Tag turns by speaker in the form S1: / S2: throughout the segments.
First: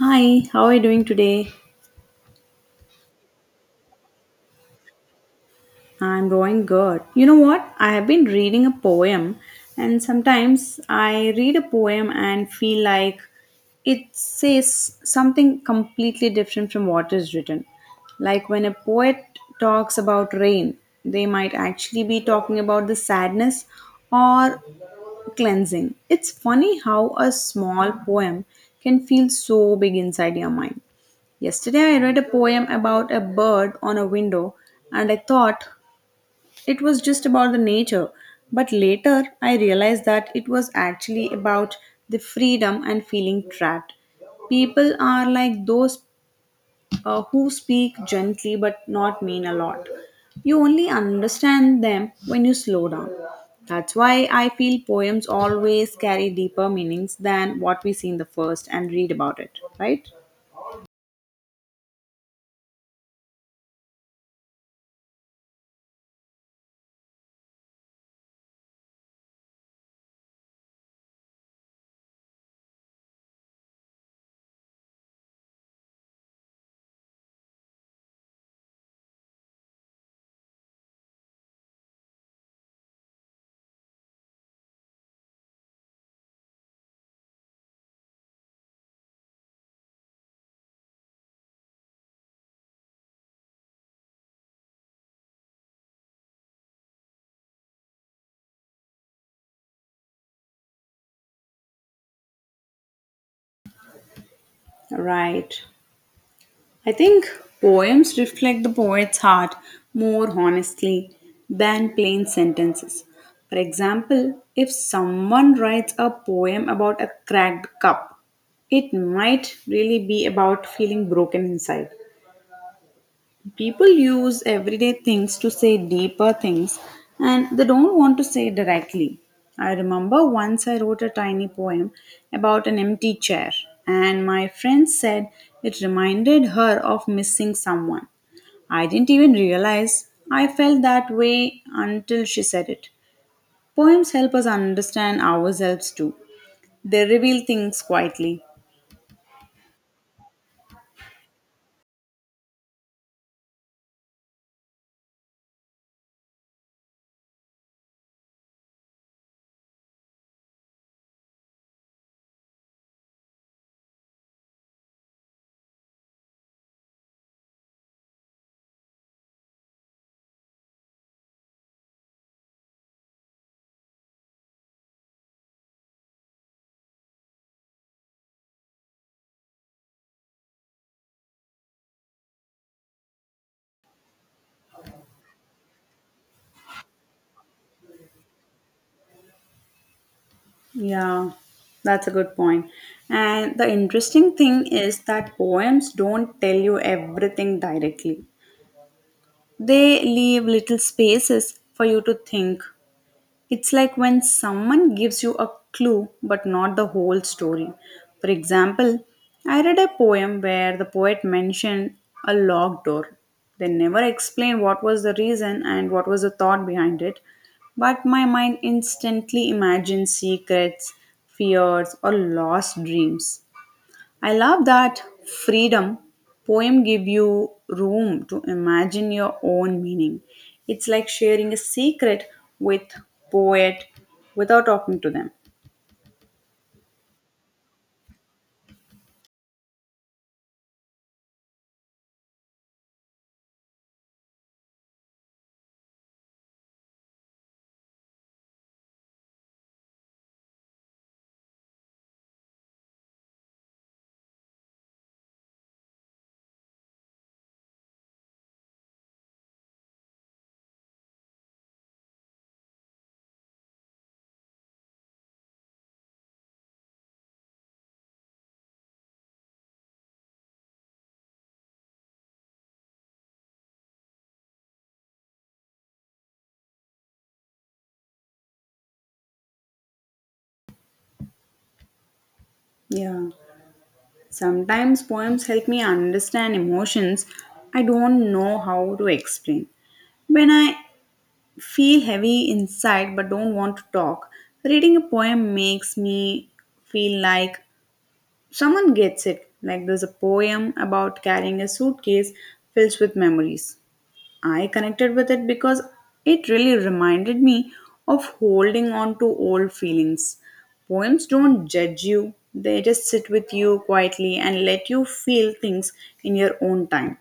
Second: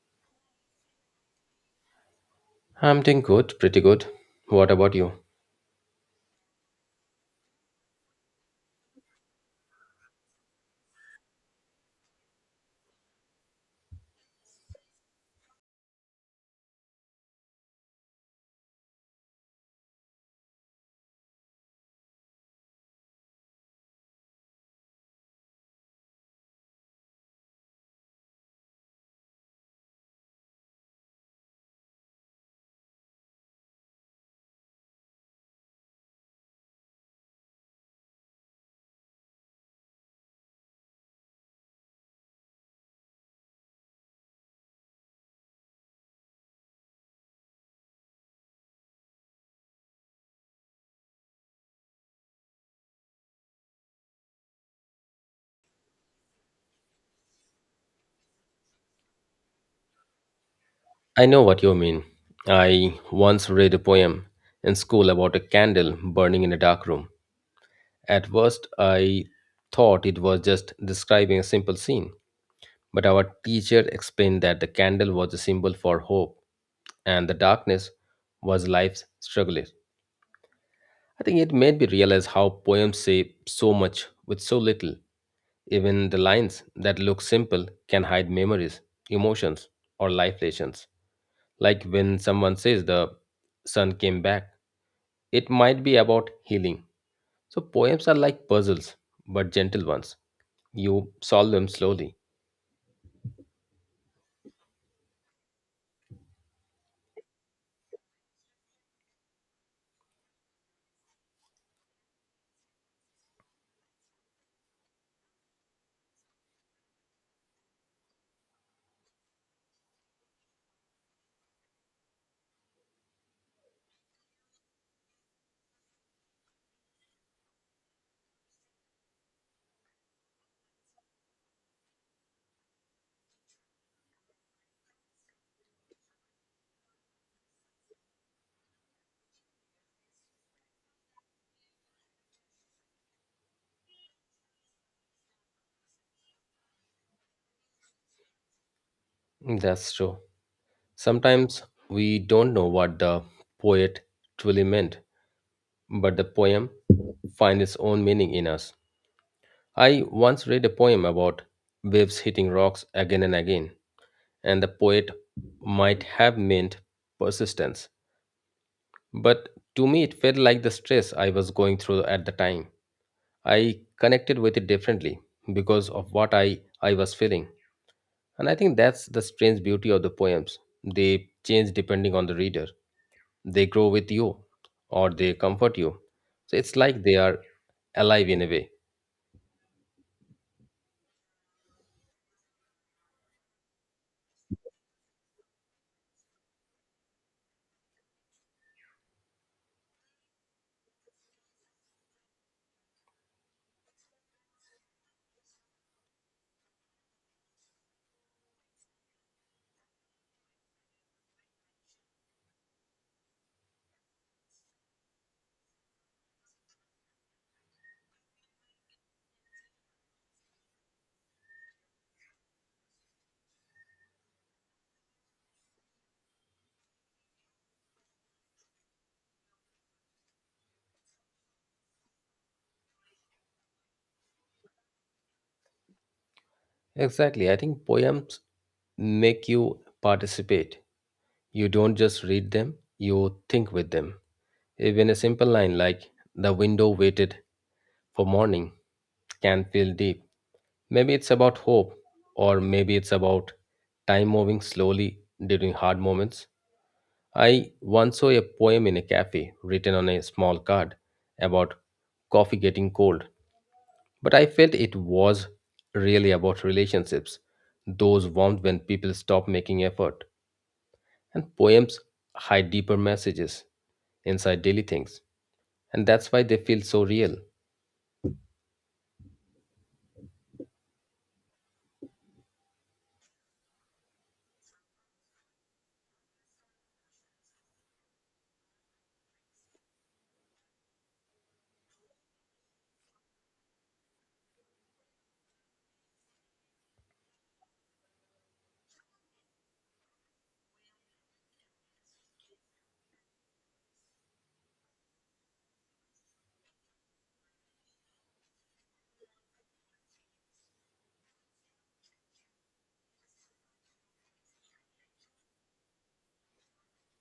S1: Hi, how are you doing today?
S2: I'm doing good, pretty good. What about you?
S1: I'm doing good. You know what? I have been reading a poem, and sometimes I read a poem and feel like it says something completely different from what is written. Like when a poet talks about rain, they might actually be talking about the sadness or cleansing. It's funny how a small poem can feel so big inside your mind. Yesterday, I read a poem about a bird on a window and I thought it was just about the nature. But later, I realized that it was actually about the freedom and feeling trapped. People are like those who speak gently but not mean a lot. You only understand them when you slow down. That's why I feel poems always carry deeper meanings than what we see in the first and read about it, right?
S2: I know what you mean. I once read a poem in school about a candle burning in a dark room. At first, I thought it was just describing a simple scene, but our teacher explained that the candle was a symbol for hope and the darkness was life's struggles. I think it made me realize how poems say so much with so little. Even the lines that look simple can hide memories, emotions, or life lessons. Like when someone says the sun came back, it might be about healing. So poems are like puzzles, but gentle ones. You solve them slowly.
S1: Right. I think poems reflect the poet's heart more honestly than plain sentences. For example, if someone writes a poem about a cracked cup, it might really be about feeling broken inside. People use everyday things to say deeper things and they don't want to say directly. I remember once I wrote a tiny poem about an empty chair, and my friend said it reminded her of missing someone. I didn't even realize I felt that way until she said it. Poems help us understand ourselves too, they reveal things quietly.
S2: That's true. Sometimes we don't know what the poet truly meant, but the poem finds its own meaning in us. I once read a poem about waves hitting rocks again and again, and the poet might have meant persistence, but to me, it felt like the stress I was going through at the time. I connected with it differently because of what I was feeling. And I think that's the strange beauty of the poems. They change depending on the reader, they grow with you or they comfort you. So it's like they are alive in a way.
S1: Yeah, that's a good point. And the interesting thing is that poems don't tell you everything directly, they leave little spaces for you to think it's like when someone gives you a clue but not the whole story. For example, I read a poem where the poet mentioned a locked door. They never explained what was the reason and what was the thought behind it, but my mind instantly imagined secrets, fears, or lost dreams. I love that freedom poem give you room to imagine your own meaning. It's like sharing a secret with poet without talking to them.
S2: Exactly. I think poems make you participate. You don't just read them, you think with them. Even a simple line like, the window waited for morning, can feel deep. Maybe it's about hope, or maybe it's about time moving slowly during hard moments. I once saw a poem in a cafe written on a small card about coffee getting cold, but I felt it was really about relationships, those warmed when people stop making effort. And poems hide deeper messages inside daily things, and that's why they feel so real.
S1: Yeah. Sometimes poems help me understand emotions I don't know how to explain. When I feel heavy inside but don't want to talk, reading a poem makes me feel like someone gets it. Like there's a poem about carrying a suitcase filled with memories. I connected with it because it really reminded me of holding on to old feelings. Poems don't judge you, they just sit with you quietly and let you feel things in your own time.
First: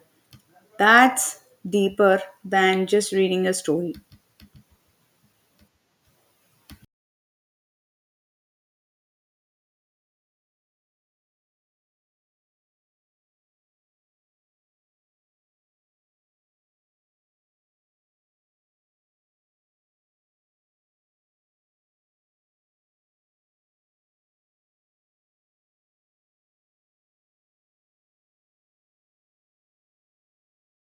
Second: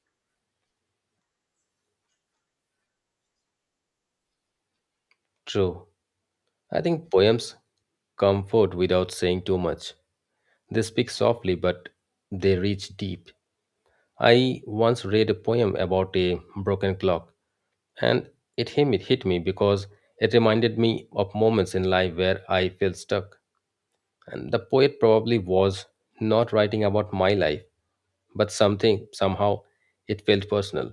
S1: That's deeper than just reading a story.
S2: True. I think poems comfort without saying too much. They speak softly, but they reach deep. I once read a poem about a broken clock, and it hit me because it reminded me of moments in life where I felt stuck. And the poet probably was not writing about my life, but something, somehow, it felt personal.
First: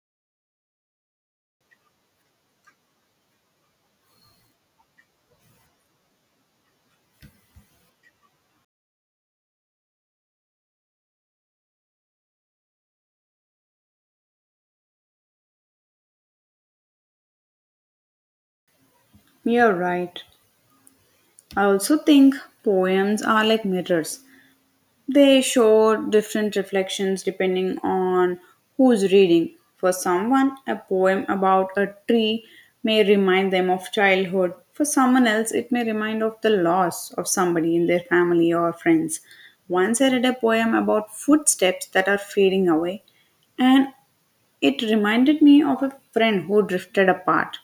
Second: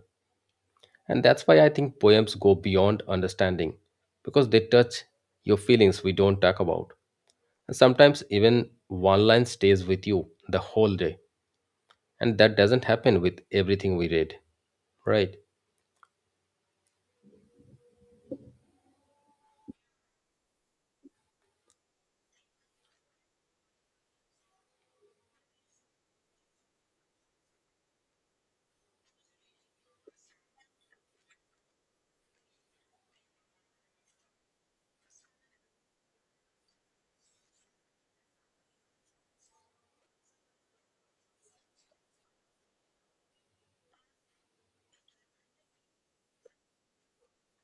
S2: And that's why I think poems go beyond understanding because they touch your feelings we don't talk about. And sometimes even one line stays with you the whole day. And that doesn't happen with everything we read, right?
S1: You're right. I also think poems are like mirrors. They show different reflections depending on who's reading. For someone, a poem about a tree may remind them of childhood. For someone else, it may remind of the loss of somebody in their family or friends. Once I read a poem about footsteps that are fading away, and it reminded me of a friend who drifted apart.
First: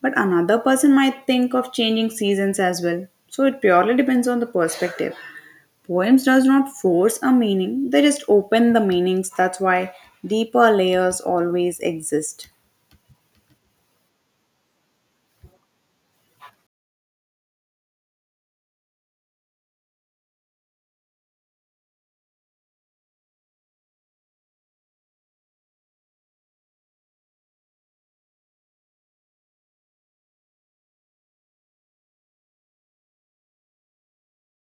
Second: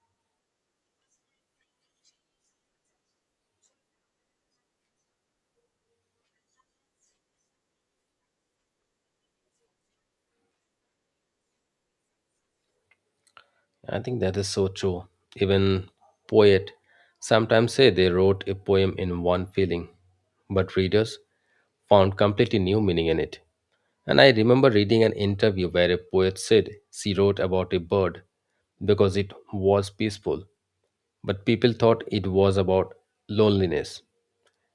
S1: But another person might think of changing seasons as well. So it purely depends on the perspective. Poems does not force a meaning, they just open the meanings. That's why deeper layers always exist.
S2: I think that is so true. Even poet sometimes say they wrote a poem in one feeling, but readers found completely new meaning in it. And I remember reading an interview where a poet said she wrote about a bird because it was peaceful, but people thought it was about loneliness.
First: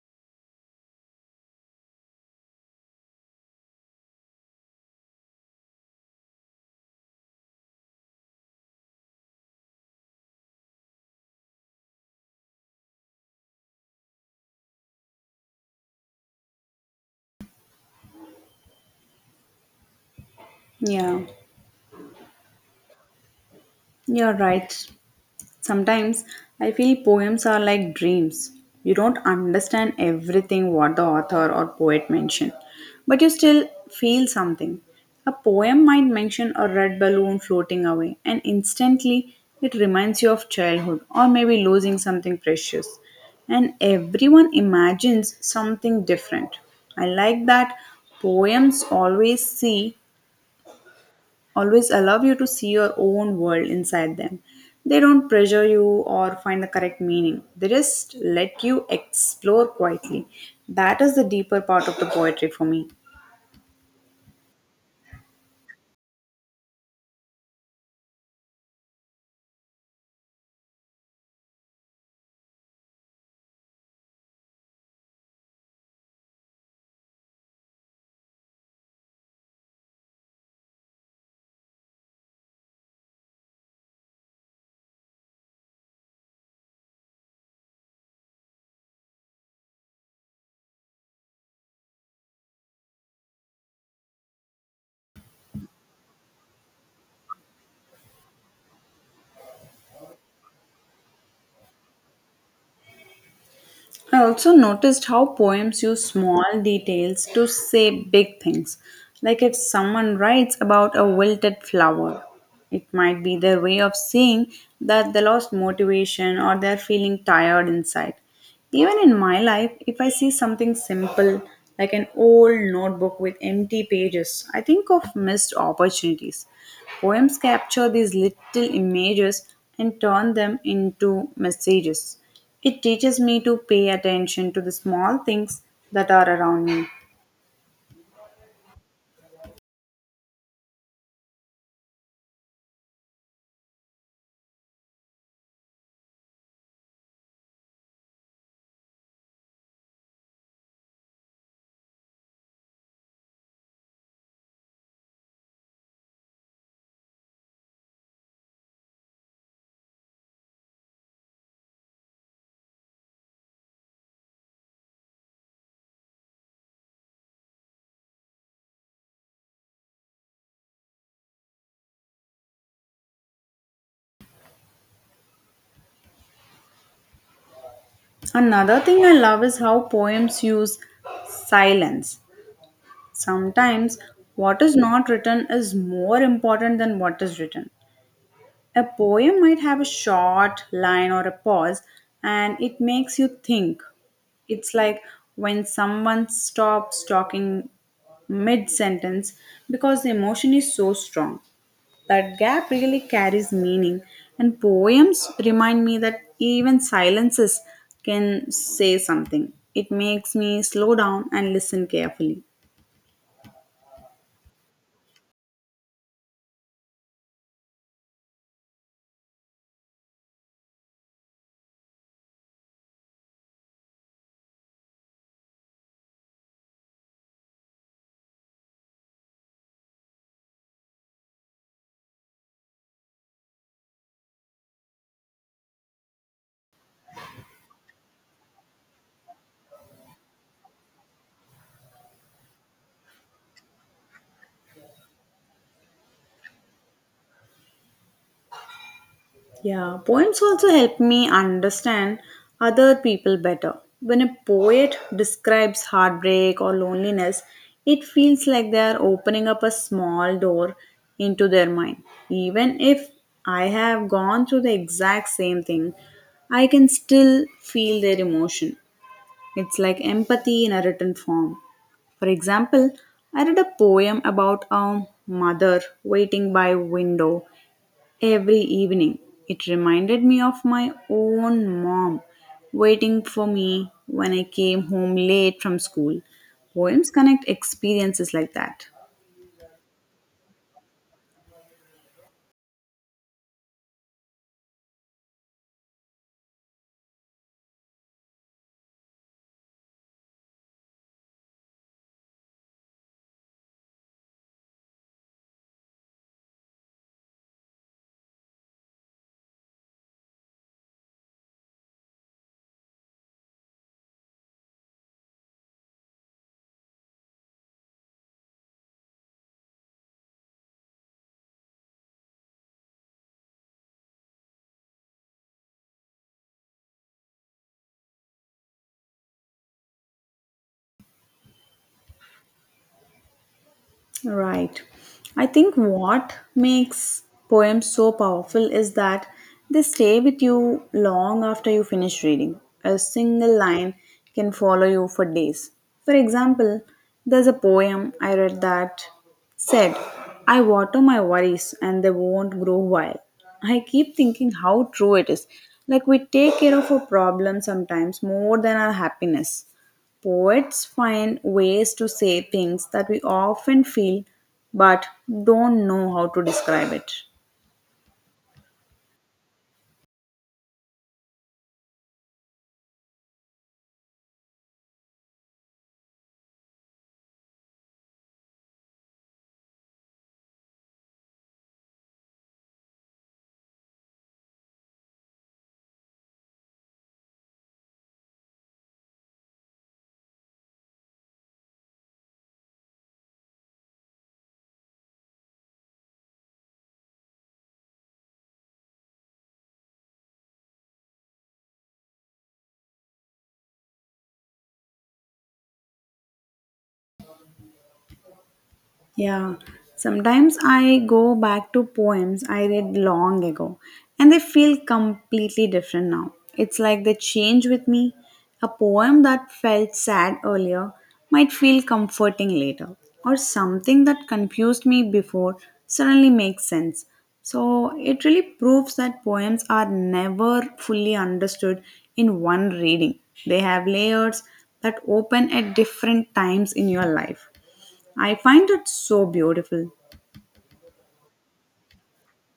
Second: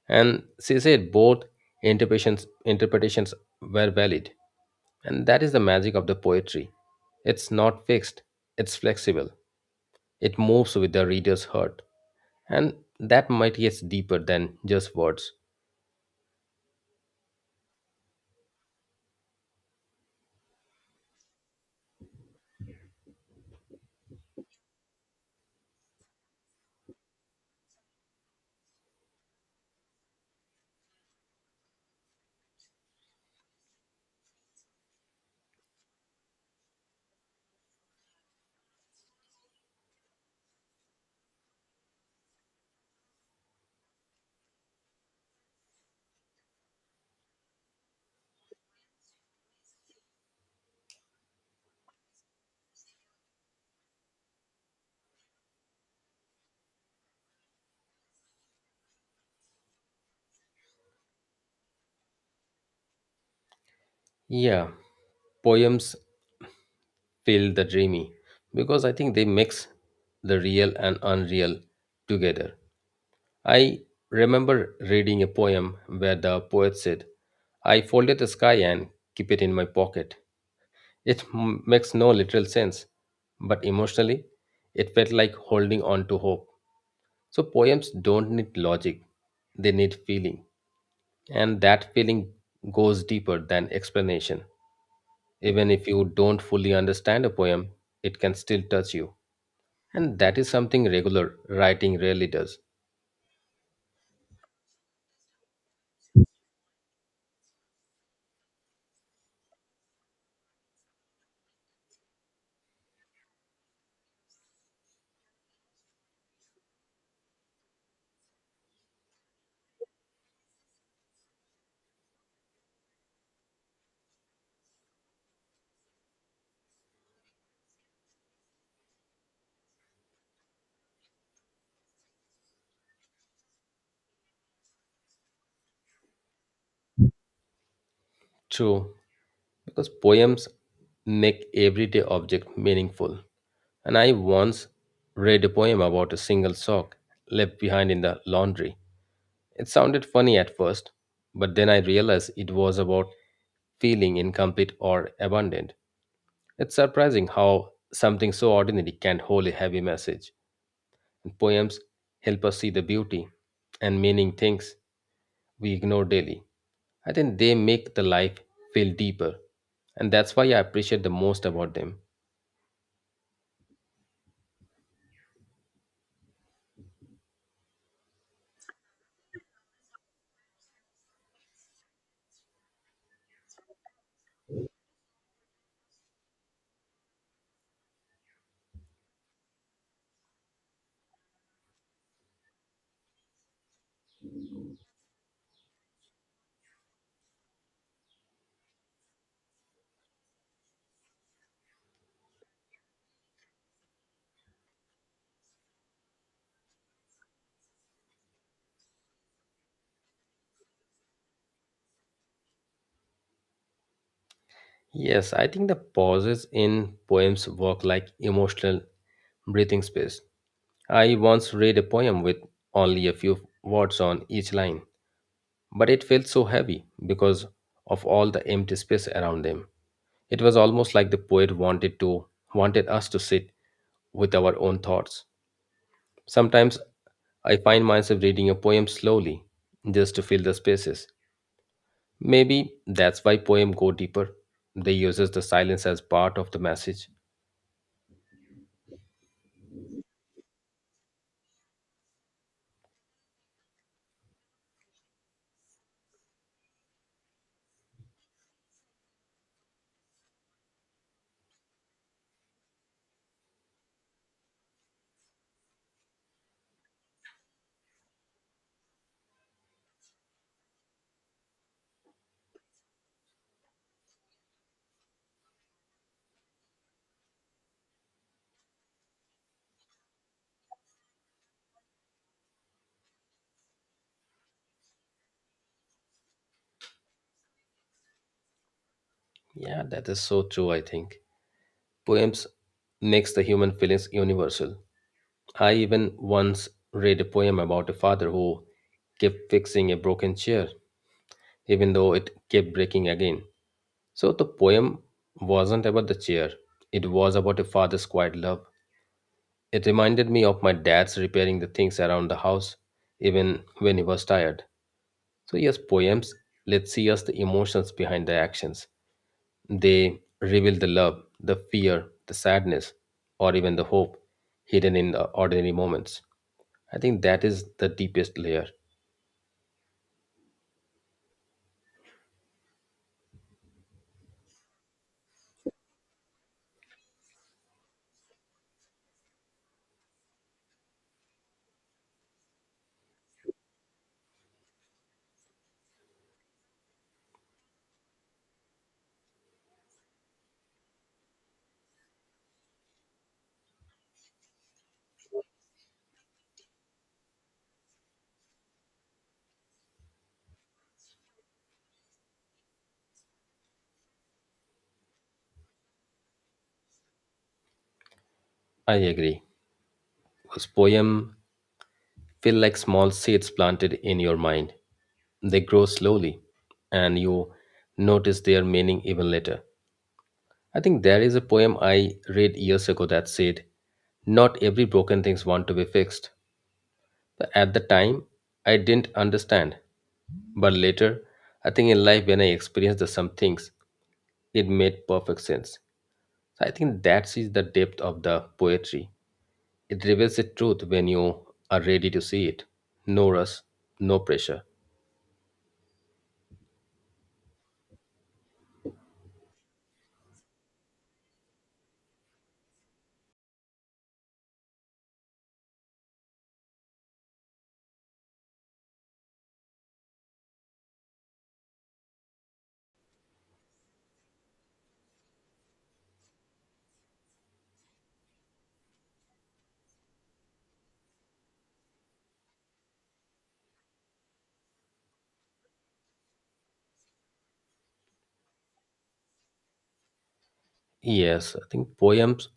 S2: And she said both interpretations were valid. And that is the magic of the poetry. It's not fixed, it's flexible. It moves with the reader's heart. And that might gets deeper than just words.
S1: Yeah, you're right. Sometimes I feel poems are like dreams. You don't understand everything what the author or poet mentioned, but you still feel something. A poem might mention a red balloon floating away, and instantly it reminds you of childhood or maybe losing something precious. And everyone imagines something different. I like that poems always allow you to see your own world inside them. They don't pressure you or find the correct meaning. They just let you explore quietly. That is the deeper part of the poetry for me.
S2: Yeah, poems feel the dreamy because I think they mix the real and unreal together. I remember reading a poem where the poet said, I folded the sky and keep it in my pocket. It makes no literal sense, but emotionally, it felt like holding on to hope. So, poems don't need logic, they need feeling. And that feeling goes deeper than explanation. Even if you don't fully understand a poem, it can still touch you. And that is something regular writing rarely does.
S1: I also noticed how poems use small details to say big things. Like if someone writes about a wilted flower, it might be their way of saying that they lost motivation or they're feeling tired inside. Even in my life, if I see something simple like an old notebook with empty pages, I think of missed opportunities. Poems capture these little images and turn them into messages. It teaches me to pay attention to the small things that are around me.
S2: True, because poems make everyday object meaningful. And I once read a poem about a single sock left behind in the laundry. It sounded funny at first, but then I realized it was about feeling incomplete or abandoned. It's surprising how something so ordinary can hold a heavy message. And poems help us see the beauty and meaning things we ignore daily. I think they make the life feel deeper, and that's why I appreciate the most about them.
S1: Another thing I love is how poems use silence. Sometimes what is not written is more important than what is written. A poem might have a short line or a pause and it makes you think. It's like when someone stops talking mid sentence because the emotion is so strong. That gap really carries meaning, and poems remind me that even silences can say something. It makes me slow down and listen carefully.
S2: Yes, I think the pauses in poems work like emotional breathing space. I once read a poem with only a few words on each line, but it felt so heavy because of all the empty space around them. It was almost like the poet wanted us to sit with our own thoughts. Sometimes I find myself reading a poem slowly just to fill the spaces. Maybe that's why poem go deeper. They uses the silence as part of the message.
S1: Yeah, poems also help me understand other people better. When a poet describes heartbreak or loneliness, it feels like they are opening up a small door into their mind. Even if I have gone through the exact same thing, I can still feel their emotion. It's like empathy in a written form. For example, I read a poem about a mother waiting by window every evening. It reminded me of my own mom waiting for me when I came home late from school. Poems connect experiences like that.
S2: Yeah, that is so true I think. Poems makes the human feelings universal I even once read a poem about a father who kept fixing a broken chair, even though it kept breaking again. So the poem wasn't about the chair, it was about a father's quiet love. It reminded me of my dad's repairing the things around the house, even when he was tired. So, yes, poems let see us the emotions behind the actions. They reveal the love, the fear, the sadness, or even the hope hidden in the ordinary moments. I think that is the deepest layer.
S1: Right. I think what makes poems so powerful is that they stay with you long after you finish reading. A single line can follow you for days. For example, there's a poem I read that said, I water my worries and they won't grow wild. I keep thinking how true it is. Like we take care of our problems sometimes more than our happiness. Poets find ways to say things that we often feel but don't know how to describe it.
S2: I agree. Because poem feel like small seeds planted in your mind. They grow slowly and you notice their meaning even later. I think there is a poem I read years ago that said, not every broken things want to be fixed. But at the time, I didn't understand. But later, I think in life when I experienced the some things, it made perfect sense. So I think that is the depth of the poetry. It reveals the truth when you are ready to see it. No rush, no pressure.
S1: Yeah, sometimes I go back to poems I read long ago and they feel completely different now. It's like they change with me. A poem that felt sad earlier might feel comforting later, or something that confused me before suddenly makes sense. So it really proves that poems are never fully understood in one reading, they have layers that open at different times in your life. I find it so beautiful.
S2: Yes, I think poems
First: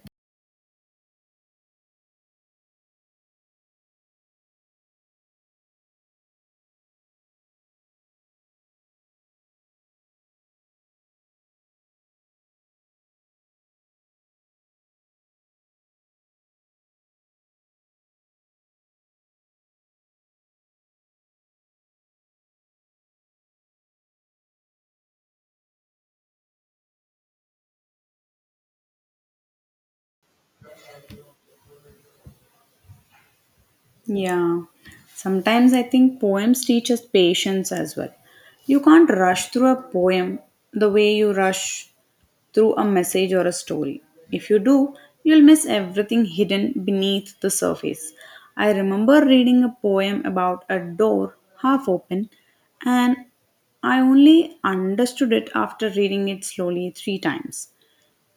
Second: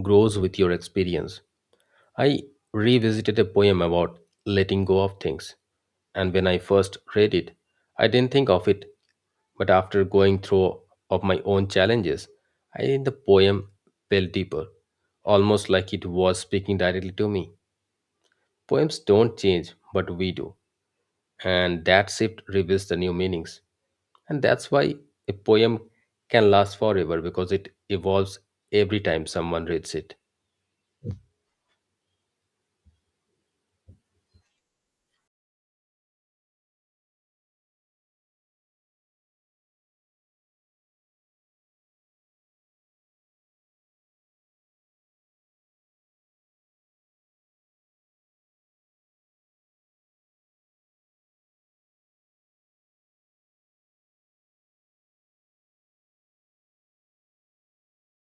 S2: grows with your experience. I revisited a poem about letting go of things, and when I first read it, I didn't think of it, but after going through of my own challenges, I think the poem felt deeper, almost like it was speaking directly to me. Poems don't change, but we do, and that shift reveals the new meanings. And that's why a poem can last forever because it evolves every time someone reads it.
S1: Yeah. Sometimes I think poems teach us patience as well. You can't rush through a poem the way you rush through a message or a story. If you do, you'll miss everything hidden beneath the surface. I remember reading a poem about a door half open, and I only understood it after reading it slowly three times.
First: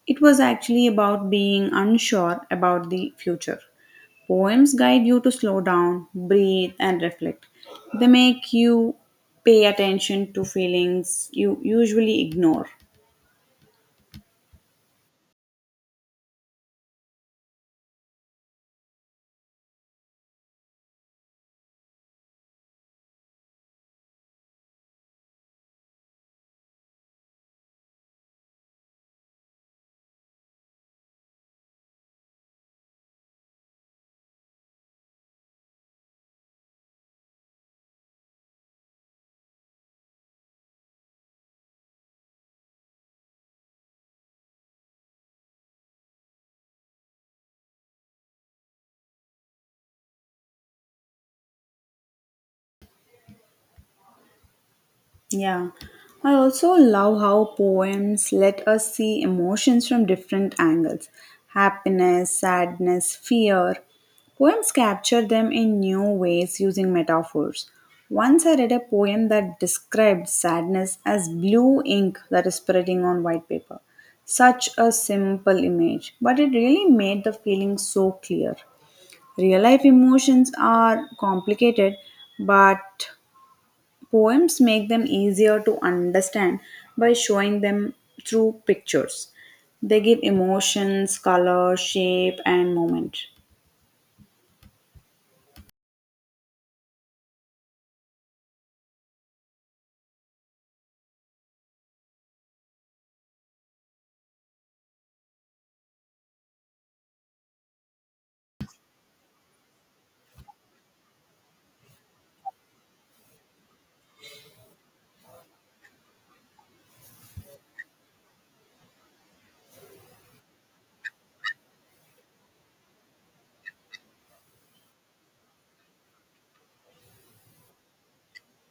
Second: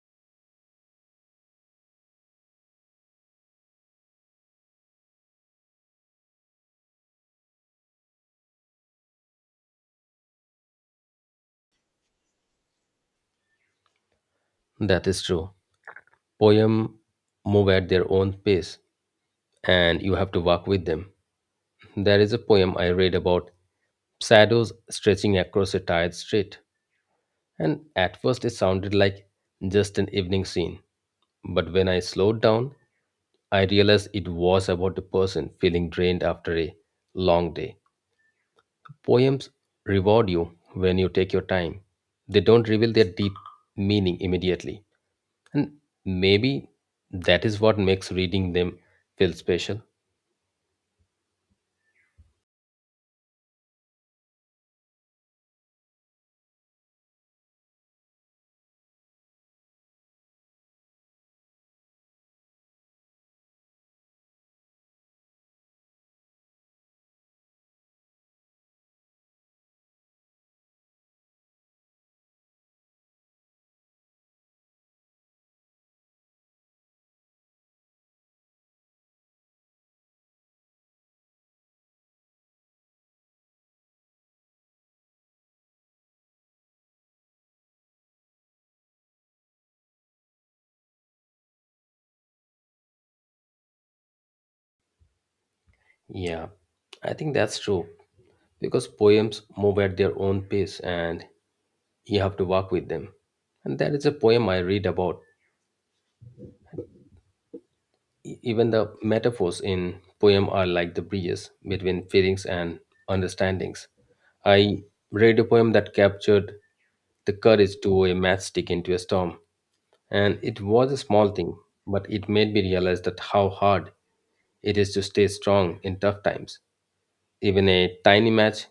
S1: It was actually about being unsure about the future. Poems guide you to slow down, breathe, and reflect. They make you pay attention to feelings you usually ignore.
S2: That is true. Poem move at their own pace and you have to walk with them. There is a poem I read about shadows stretching across a tired street, and at first it sounded like just an evening scene. But when I slowed down, I realized it was about a person feeling drained after a long day. Poems reward you when you take your time. They don't reveal their deep meaning immediately. And maybe that is what makes reading them feel special.
S1: Yeah, I also love how poems let us see emotions from different angles happiness, sadness, fear. Poems capture them in new ways using metaphors. Once I read a poem that described sadness as blue ink that is spreading on white paper. Such a simple image, but it really made the feeling so clear. Real life emotions are complicated, but poems make them easier to understand by showing them through pictures. They give emotions, color, shape, and moment.
S2: Yeah, I think that's true. Because poems move at their own pace and you have to walk with them. And there is a poem I read about even the metaphors in poem are like the bridges between feelings and understandings. I read a poem that captured the courage to throw a matchstick into a storm, and it was a small thing, but it made me realize that how hard it is to stay strong in tough times. Even a tiny match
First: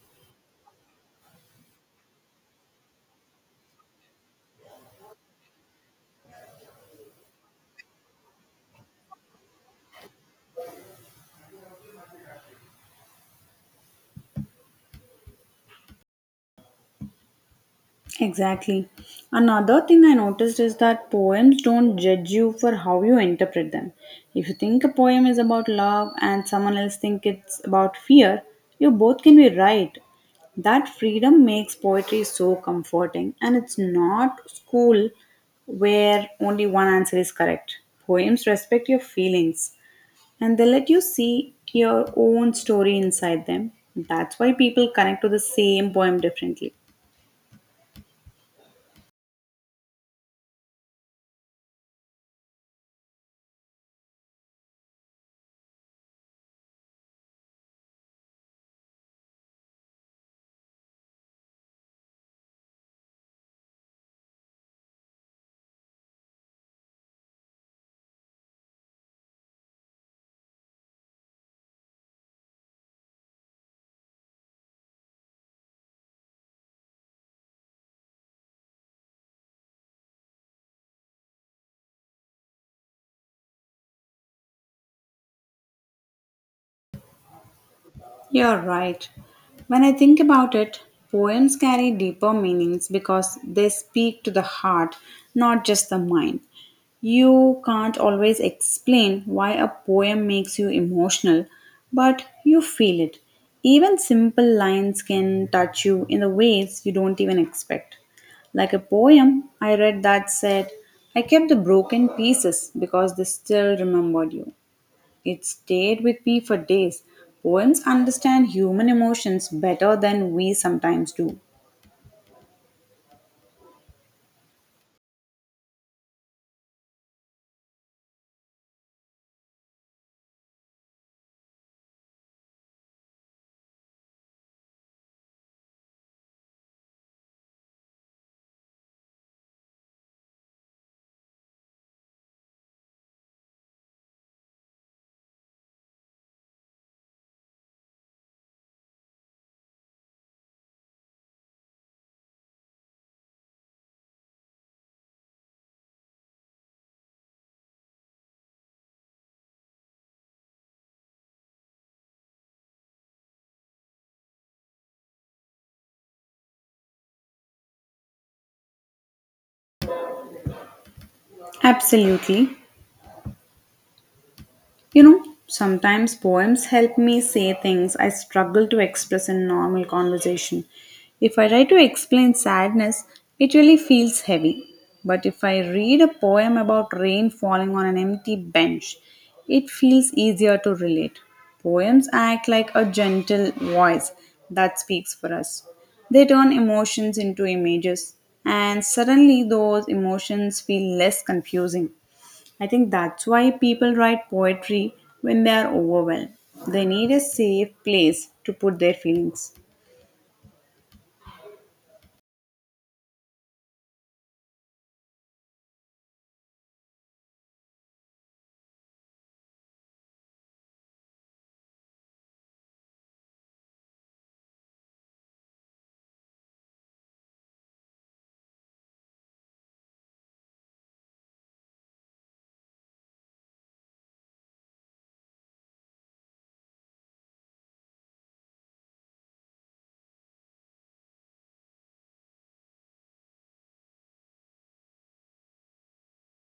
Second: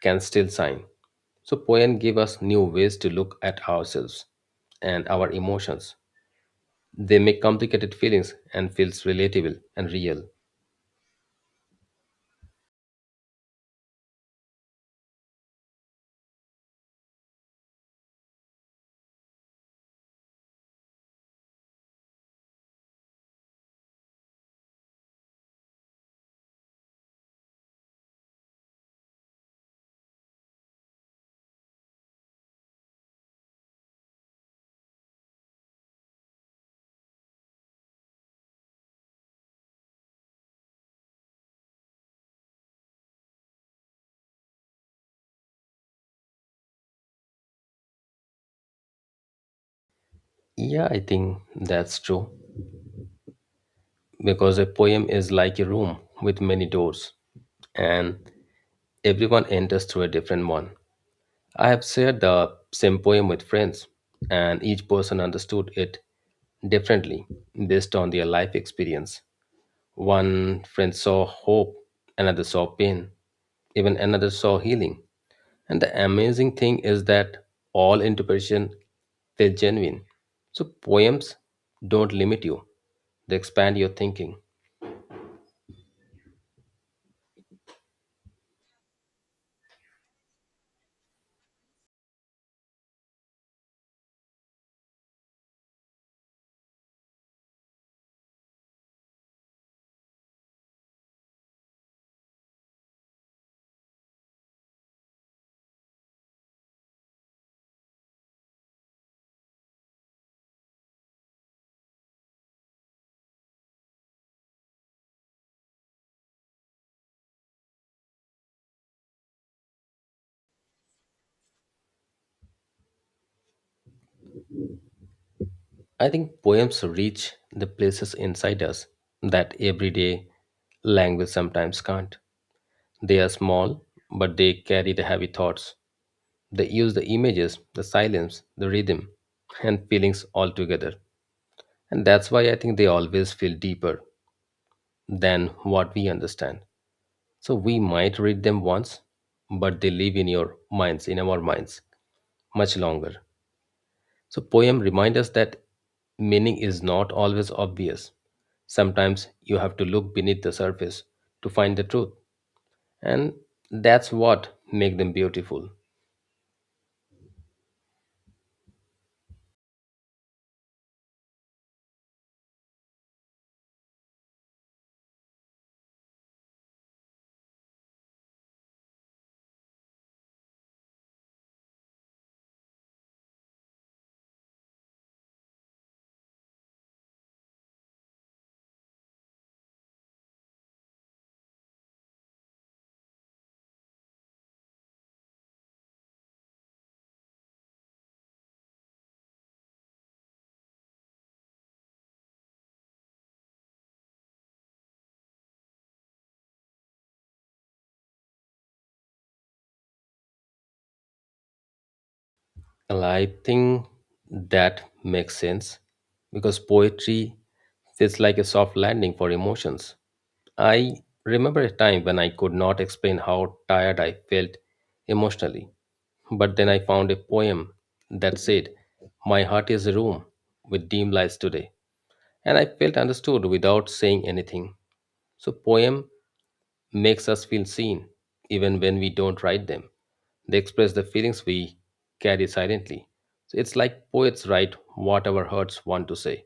S2: can still shine. So poem give us new ways to look at ourselves and our emotions. They make complicated feelings and feels relatable and real.
S1: Exactly. Another thing I noticed is that poems don't judge you for how you interpret them. If you think a poem is about love and someone else think it's about fear, you both can be right. That freedom makes poetry so comforting and it's not school where only one answer is correct. Poems respect your feelings and they let you see your own story inside them. That's why people connect to the same poem differently.
S2: Yeah, I think that's true. Because a poem is like a room with many doors, and everyone enters through a different one. I have shared the same poem with friends, and each person understood it differently based on their life experience. One friend saw hope, another saw pain, even another saw healing. And the amazing thing is that all interpretation felt genuine. So poems don't limit you. They expand your thinking.
S1: You're right. When I think about it, poems carry deeper meanings because they speak to the heart, not just the mind. You can't always explain why a poem makes you emotional, but you feel it. Even simple lines can touch you in the ways you don't even expect. Like a poem I read that said, I kept the broken pieces because they still remembered you. It stayed with me for days. Poems understand human emotions better than we sometimes do.
S2: I think poems reach the places inside us that everyday language sometimes can't. They are small, but they carry the heavy thoughts. They use the images, the silence, the rhythm, and feelings all together. And that's why I think they always feel deeper than what we understand. So we might read them once, but they live in your minds, in our minds, much longer. So, poem remind us that meaning is not always obvious. Sometimes you have to look beneath the surface to find the truth, and that's what make them beautiful.
S1: Absolutely. You know, sometimes poems help me say things I struggle to express in normal conversation. If I try to explain sadness, it really feels heavy. But if I read a poem about rain falling on an empty bench, it feels easier to relate. Poems act like a gentle voice that speaks for us. They turn emotions into images, and suddenly those emotions feel less confusing. I think that's why people write poetry when they are overwhelmed. They need a safe place to put their feelings.
S2: Well, I think that makes sense because poetry feels like a soft landing for emotions. I remember a time when I could not explain how tired I felt emotionally, but then I found a poem that said, my heart is a room with dim lights today. And I felt understood without saying anything. So, poem makes us feel seen even when we don't write them. They express the feelings we carry silently. So, it's like poets write what our hearts want to say.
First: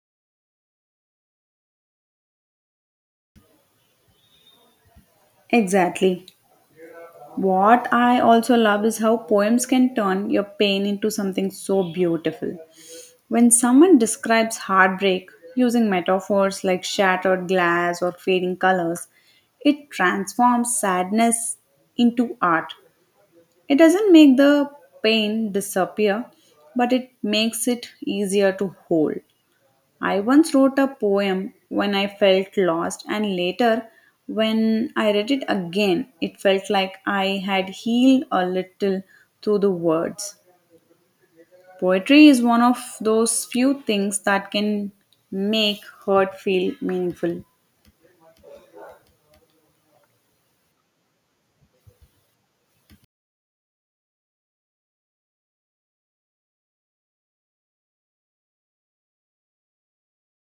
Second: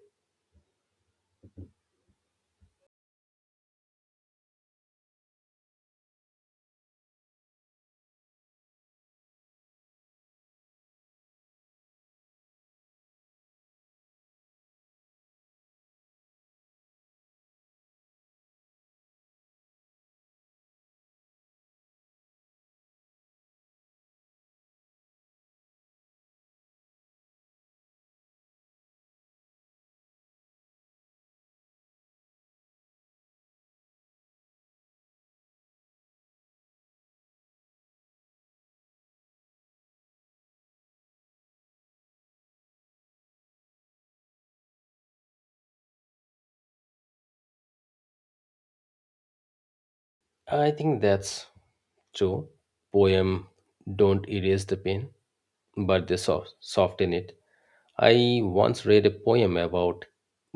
S1: Exactly. What I also love is how poems can turn your pain into something so beautiful. When someone describes heartbreak using metaphors like shattered glass or fading colors, it transforms sadness into art. It doesn't make the pain disappear, but it makes it easier to hold. I once wrote a poem when I felt lost, and later, when I read it again, it felt like I had healed a little through the words. Poetry is one of those few things that can make hurt feel meaningful.
S2: I think that's true. Poem don't erase the pain, but they soften it. I once read a poem about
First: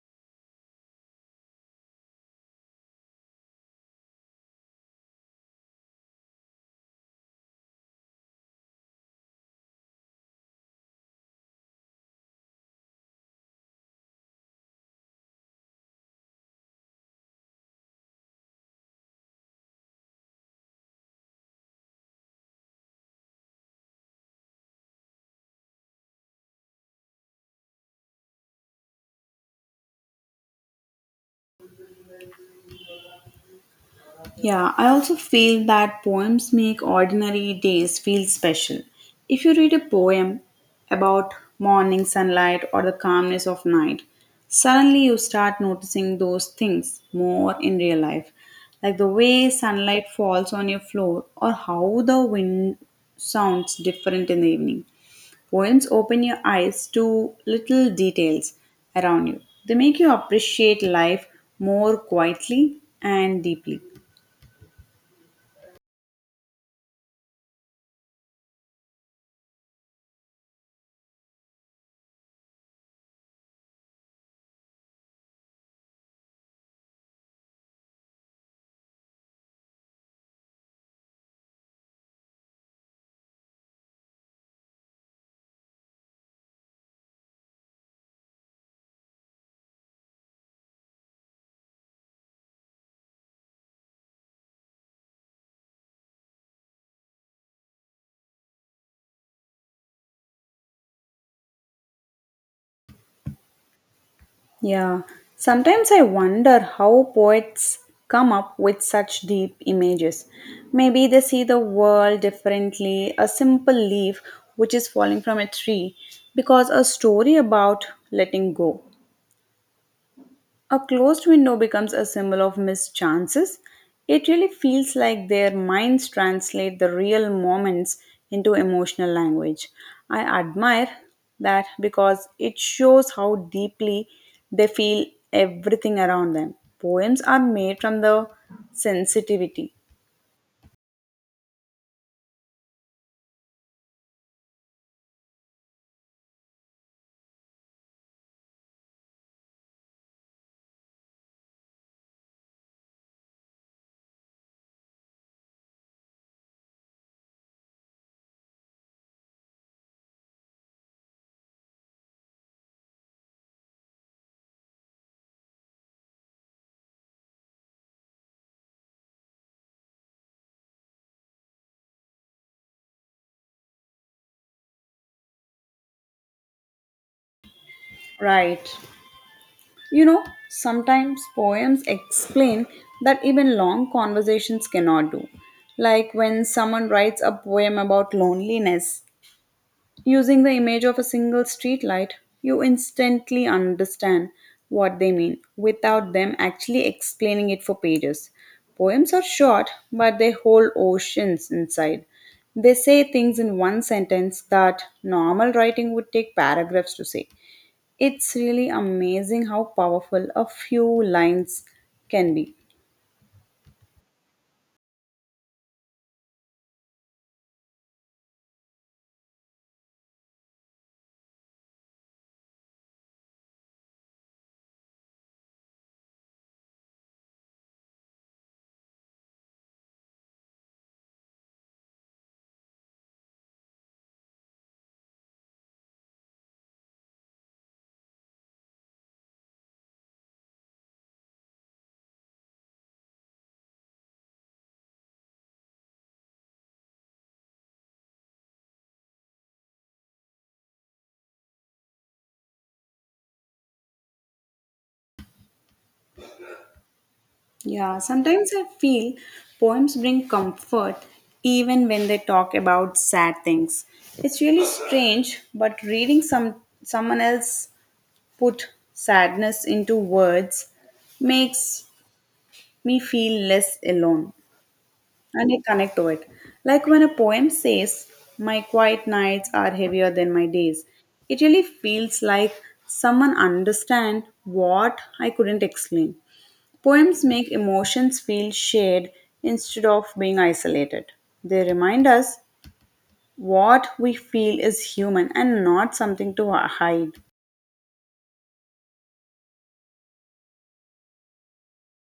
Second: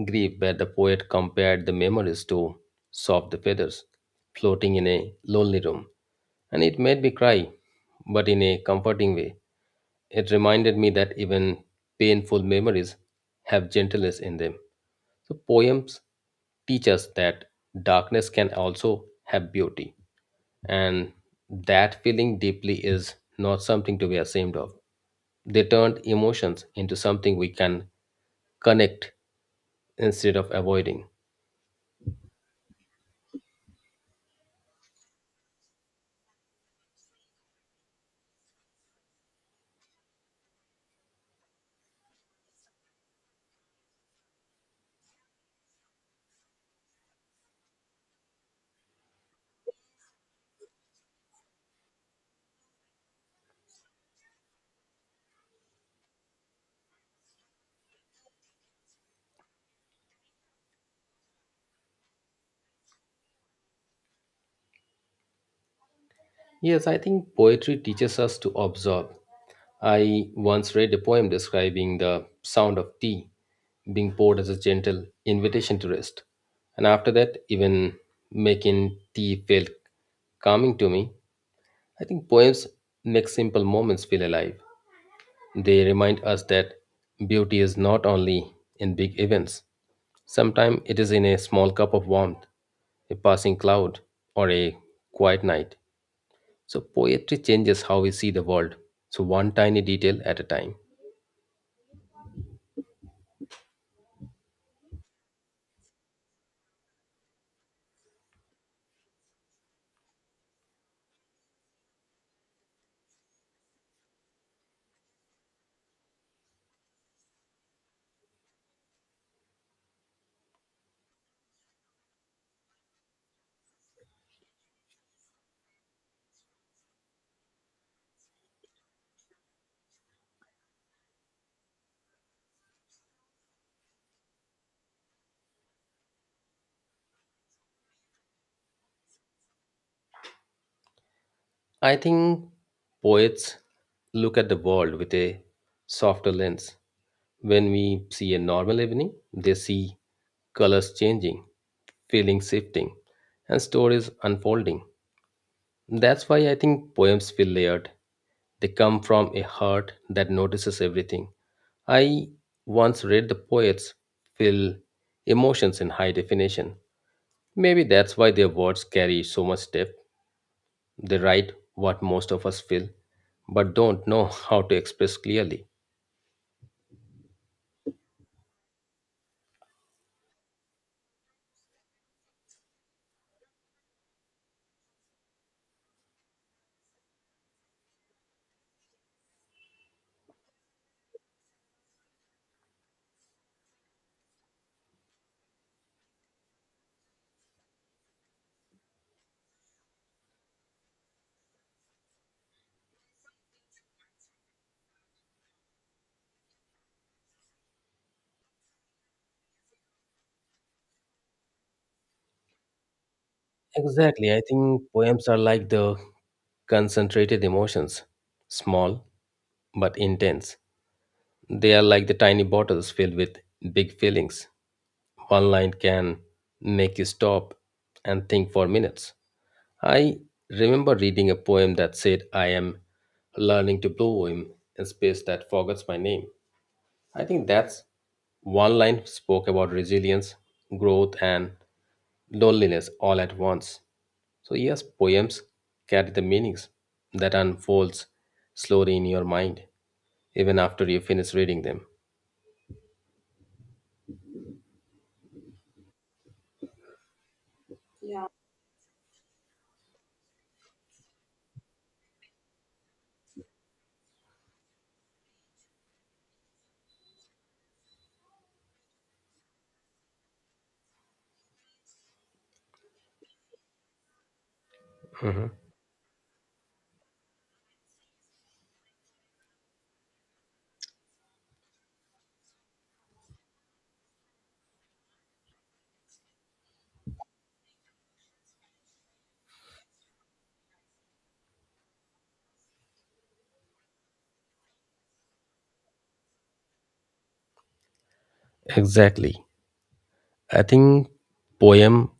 S2: grief where the poet compared the memories to soft feathers floating in a lonely room, and it made me cry, but in a comforting way. It reminded me that even painful memories have gentleness in them. So, poems teach us that darkness can also have beauty, and that feeling deeply is not something to be ashamed of. They turned emotions into something we can connect instead of avoiding.
S1: Yeah, I also feel that poems make ordinary days feel special. If you read a poem about morning sunlight or the calmness of night, suddenly you start noticing those things more in real life, like the way sunlight falls on your floor or how the wind sounds different in the evening. Poems open your eyes to little details around you. They make you appreciate life more quietly and deeply.
S2: Yes, I think poetry teaches us to observe. I once read a poem describing the sound of tea being poured as a gentle invitation to rest. And after that, even making tea felt calming to me. I think poems make simple moments feel alive. They remind us that beauty is not only in big events, sometimes it is in a small cup of warmth, a passing cloud, or a quiet night. So poetry changes how we see the world, so one tiny detail at a time.
S1: Yeah, sometimes I wonder how poets come up with such deep images. Maybe they see the world differently, a simple leaf which is falling from a tree, because a story about letting go. A closed window becomes a symbol of missed chances. It really feels like their minds translate the real moments into emotional language. I admire that because it shows how deeply they feel everything around them. Poems are made from the sensitivity.
S2: I think poets look at the world with a softer lens. When we see a normal evening, they see colors changing, feelings shifting, and stories unfolding. That's why I think poems feel layered. They come from a heart that notices everything. I once read the poets feel emotions in high definition. Maybe that's why their words carry so much depth. They write what most of us feel, but don't know how to express clearly.
S1: Right. You know, sometimes poems explain that even long conversations cannot do. Like when someone writes a poem about loneliness, using the image of a single streetlight, you instantly understand what they mean without them actually explaining it for pages. Poems are short, but they hold oceans inside. They say things in one sentence that normal writing would take paragraphs to say. It's really amazing how powerful a few lines can be.
S2: Exactly. I think poems are like the concentrated emotions, small but intense. They are like the tiny bottles filled with big feelings. One line can make you stop and think for minutes. I remember reading a poem that said, I am learning to blow in a space that forgets my name. I think that's one line spoke about resilience, growth, and loneliness all at once. So, yes, poems carry the meanings that unfolds slowly in your mind, even after you finish reading them.
S1: Yeah,
S2: Yeah.
S1: sometimes I feel poems bring comfort even when they talk about sad things. It's really strange, but reading someone else put sadness into words makes me feel less alone and I connect to it. Like when a poem says, My quiet nights are heavier than my days, it really feels like someone understand what I couldn't explain. Poems make emotions feel shared instead of being isolated. They remind us what we feel is human and not something to hide.
S2: Exactly. I think poem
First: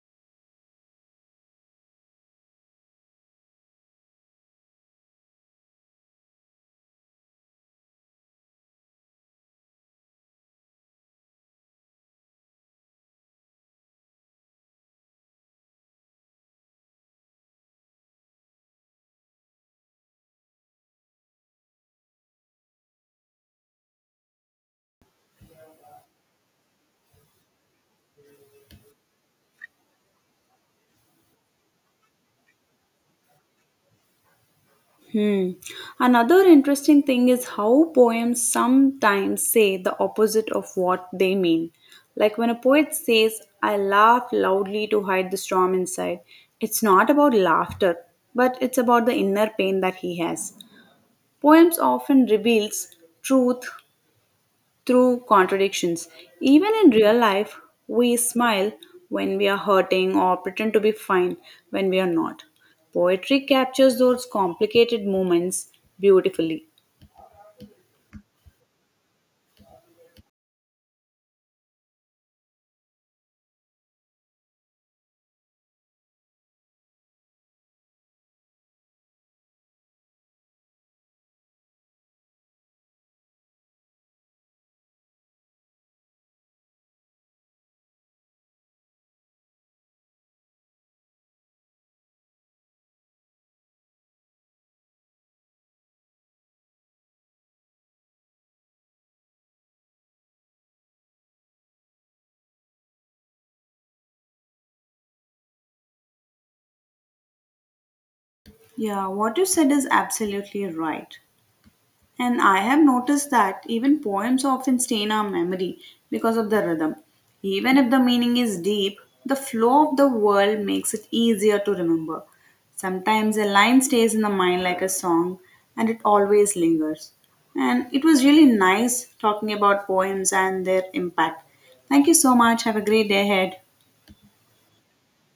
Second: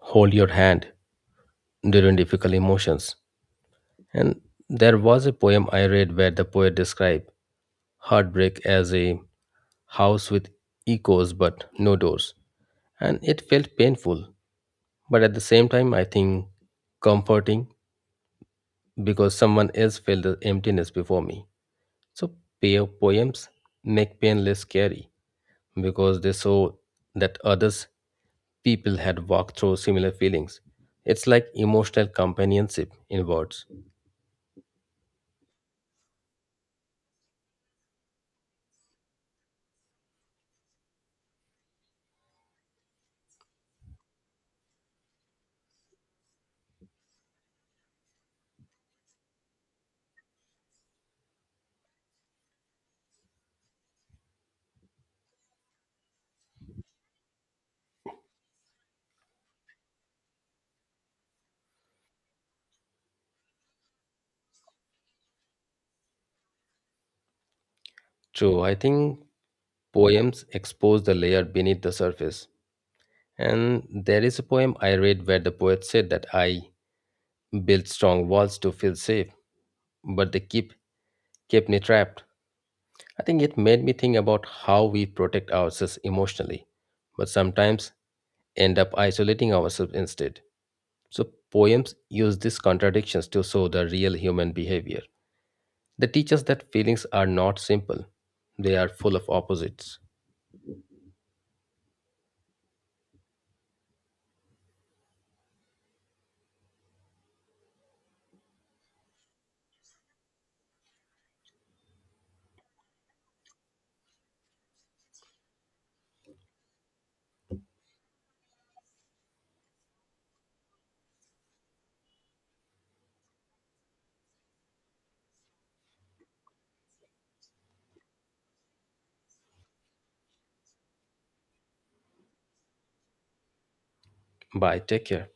S2: hold your hand during difficult emotions. And there was a poem I read where the poet described heartbreak as a house with echoes but no doors, and it felt painful, but at the same time, I think comforting because someone else felt the emptiness before me. So, pair poems make pain less scary because they show that others people had walked through similar feelings. It's like emotional companionship in words.
S1: Hmm. Another interesting thing is how poems sometimes say the opposite of what they mean. Like when a poet says, I laugh loudly to hide the storm inside, it's not about laughter, but it's about the inner pain that he has. Poems often reveals truth through contradictions. Even in real life, we smile when we are hurting or pretend to be fine when we are not. Poetry captures those complicated moments beautifully.
S2: True, I think poems expose the layer beneath the surface. And there is a poem I read where the poet said that I built strong walls to feel safe, but they keep kept me trapped. I think it made me think about how we protect ourselves emotionally, but sometimes end up isolating ourselves instead. So, poems use these contradictions to show the real human behavior. They teach us that feelings are not simple, they are full of opposites.
S1: Yeah, what you said is absolutely right. And I have noticed that even poems often stay in our memory because of the rhythm. Even if the meaning is deep, the flow of the world makes it easier to remember. Sometimes a line stays in the mind like a song and it always lingers. And it was really nice talking about poems and their impact. Thank you so much. Have a great day ahead.
S2: Bye, take care.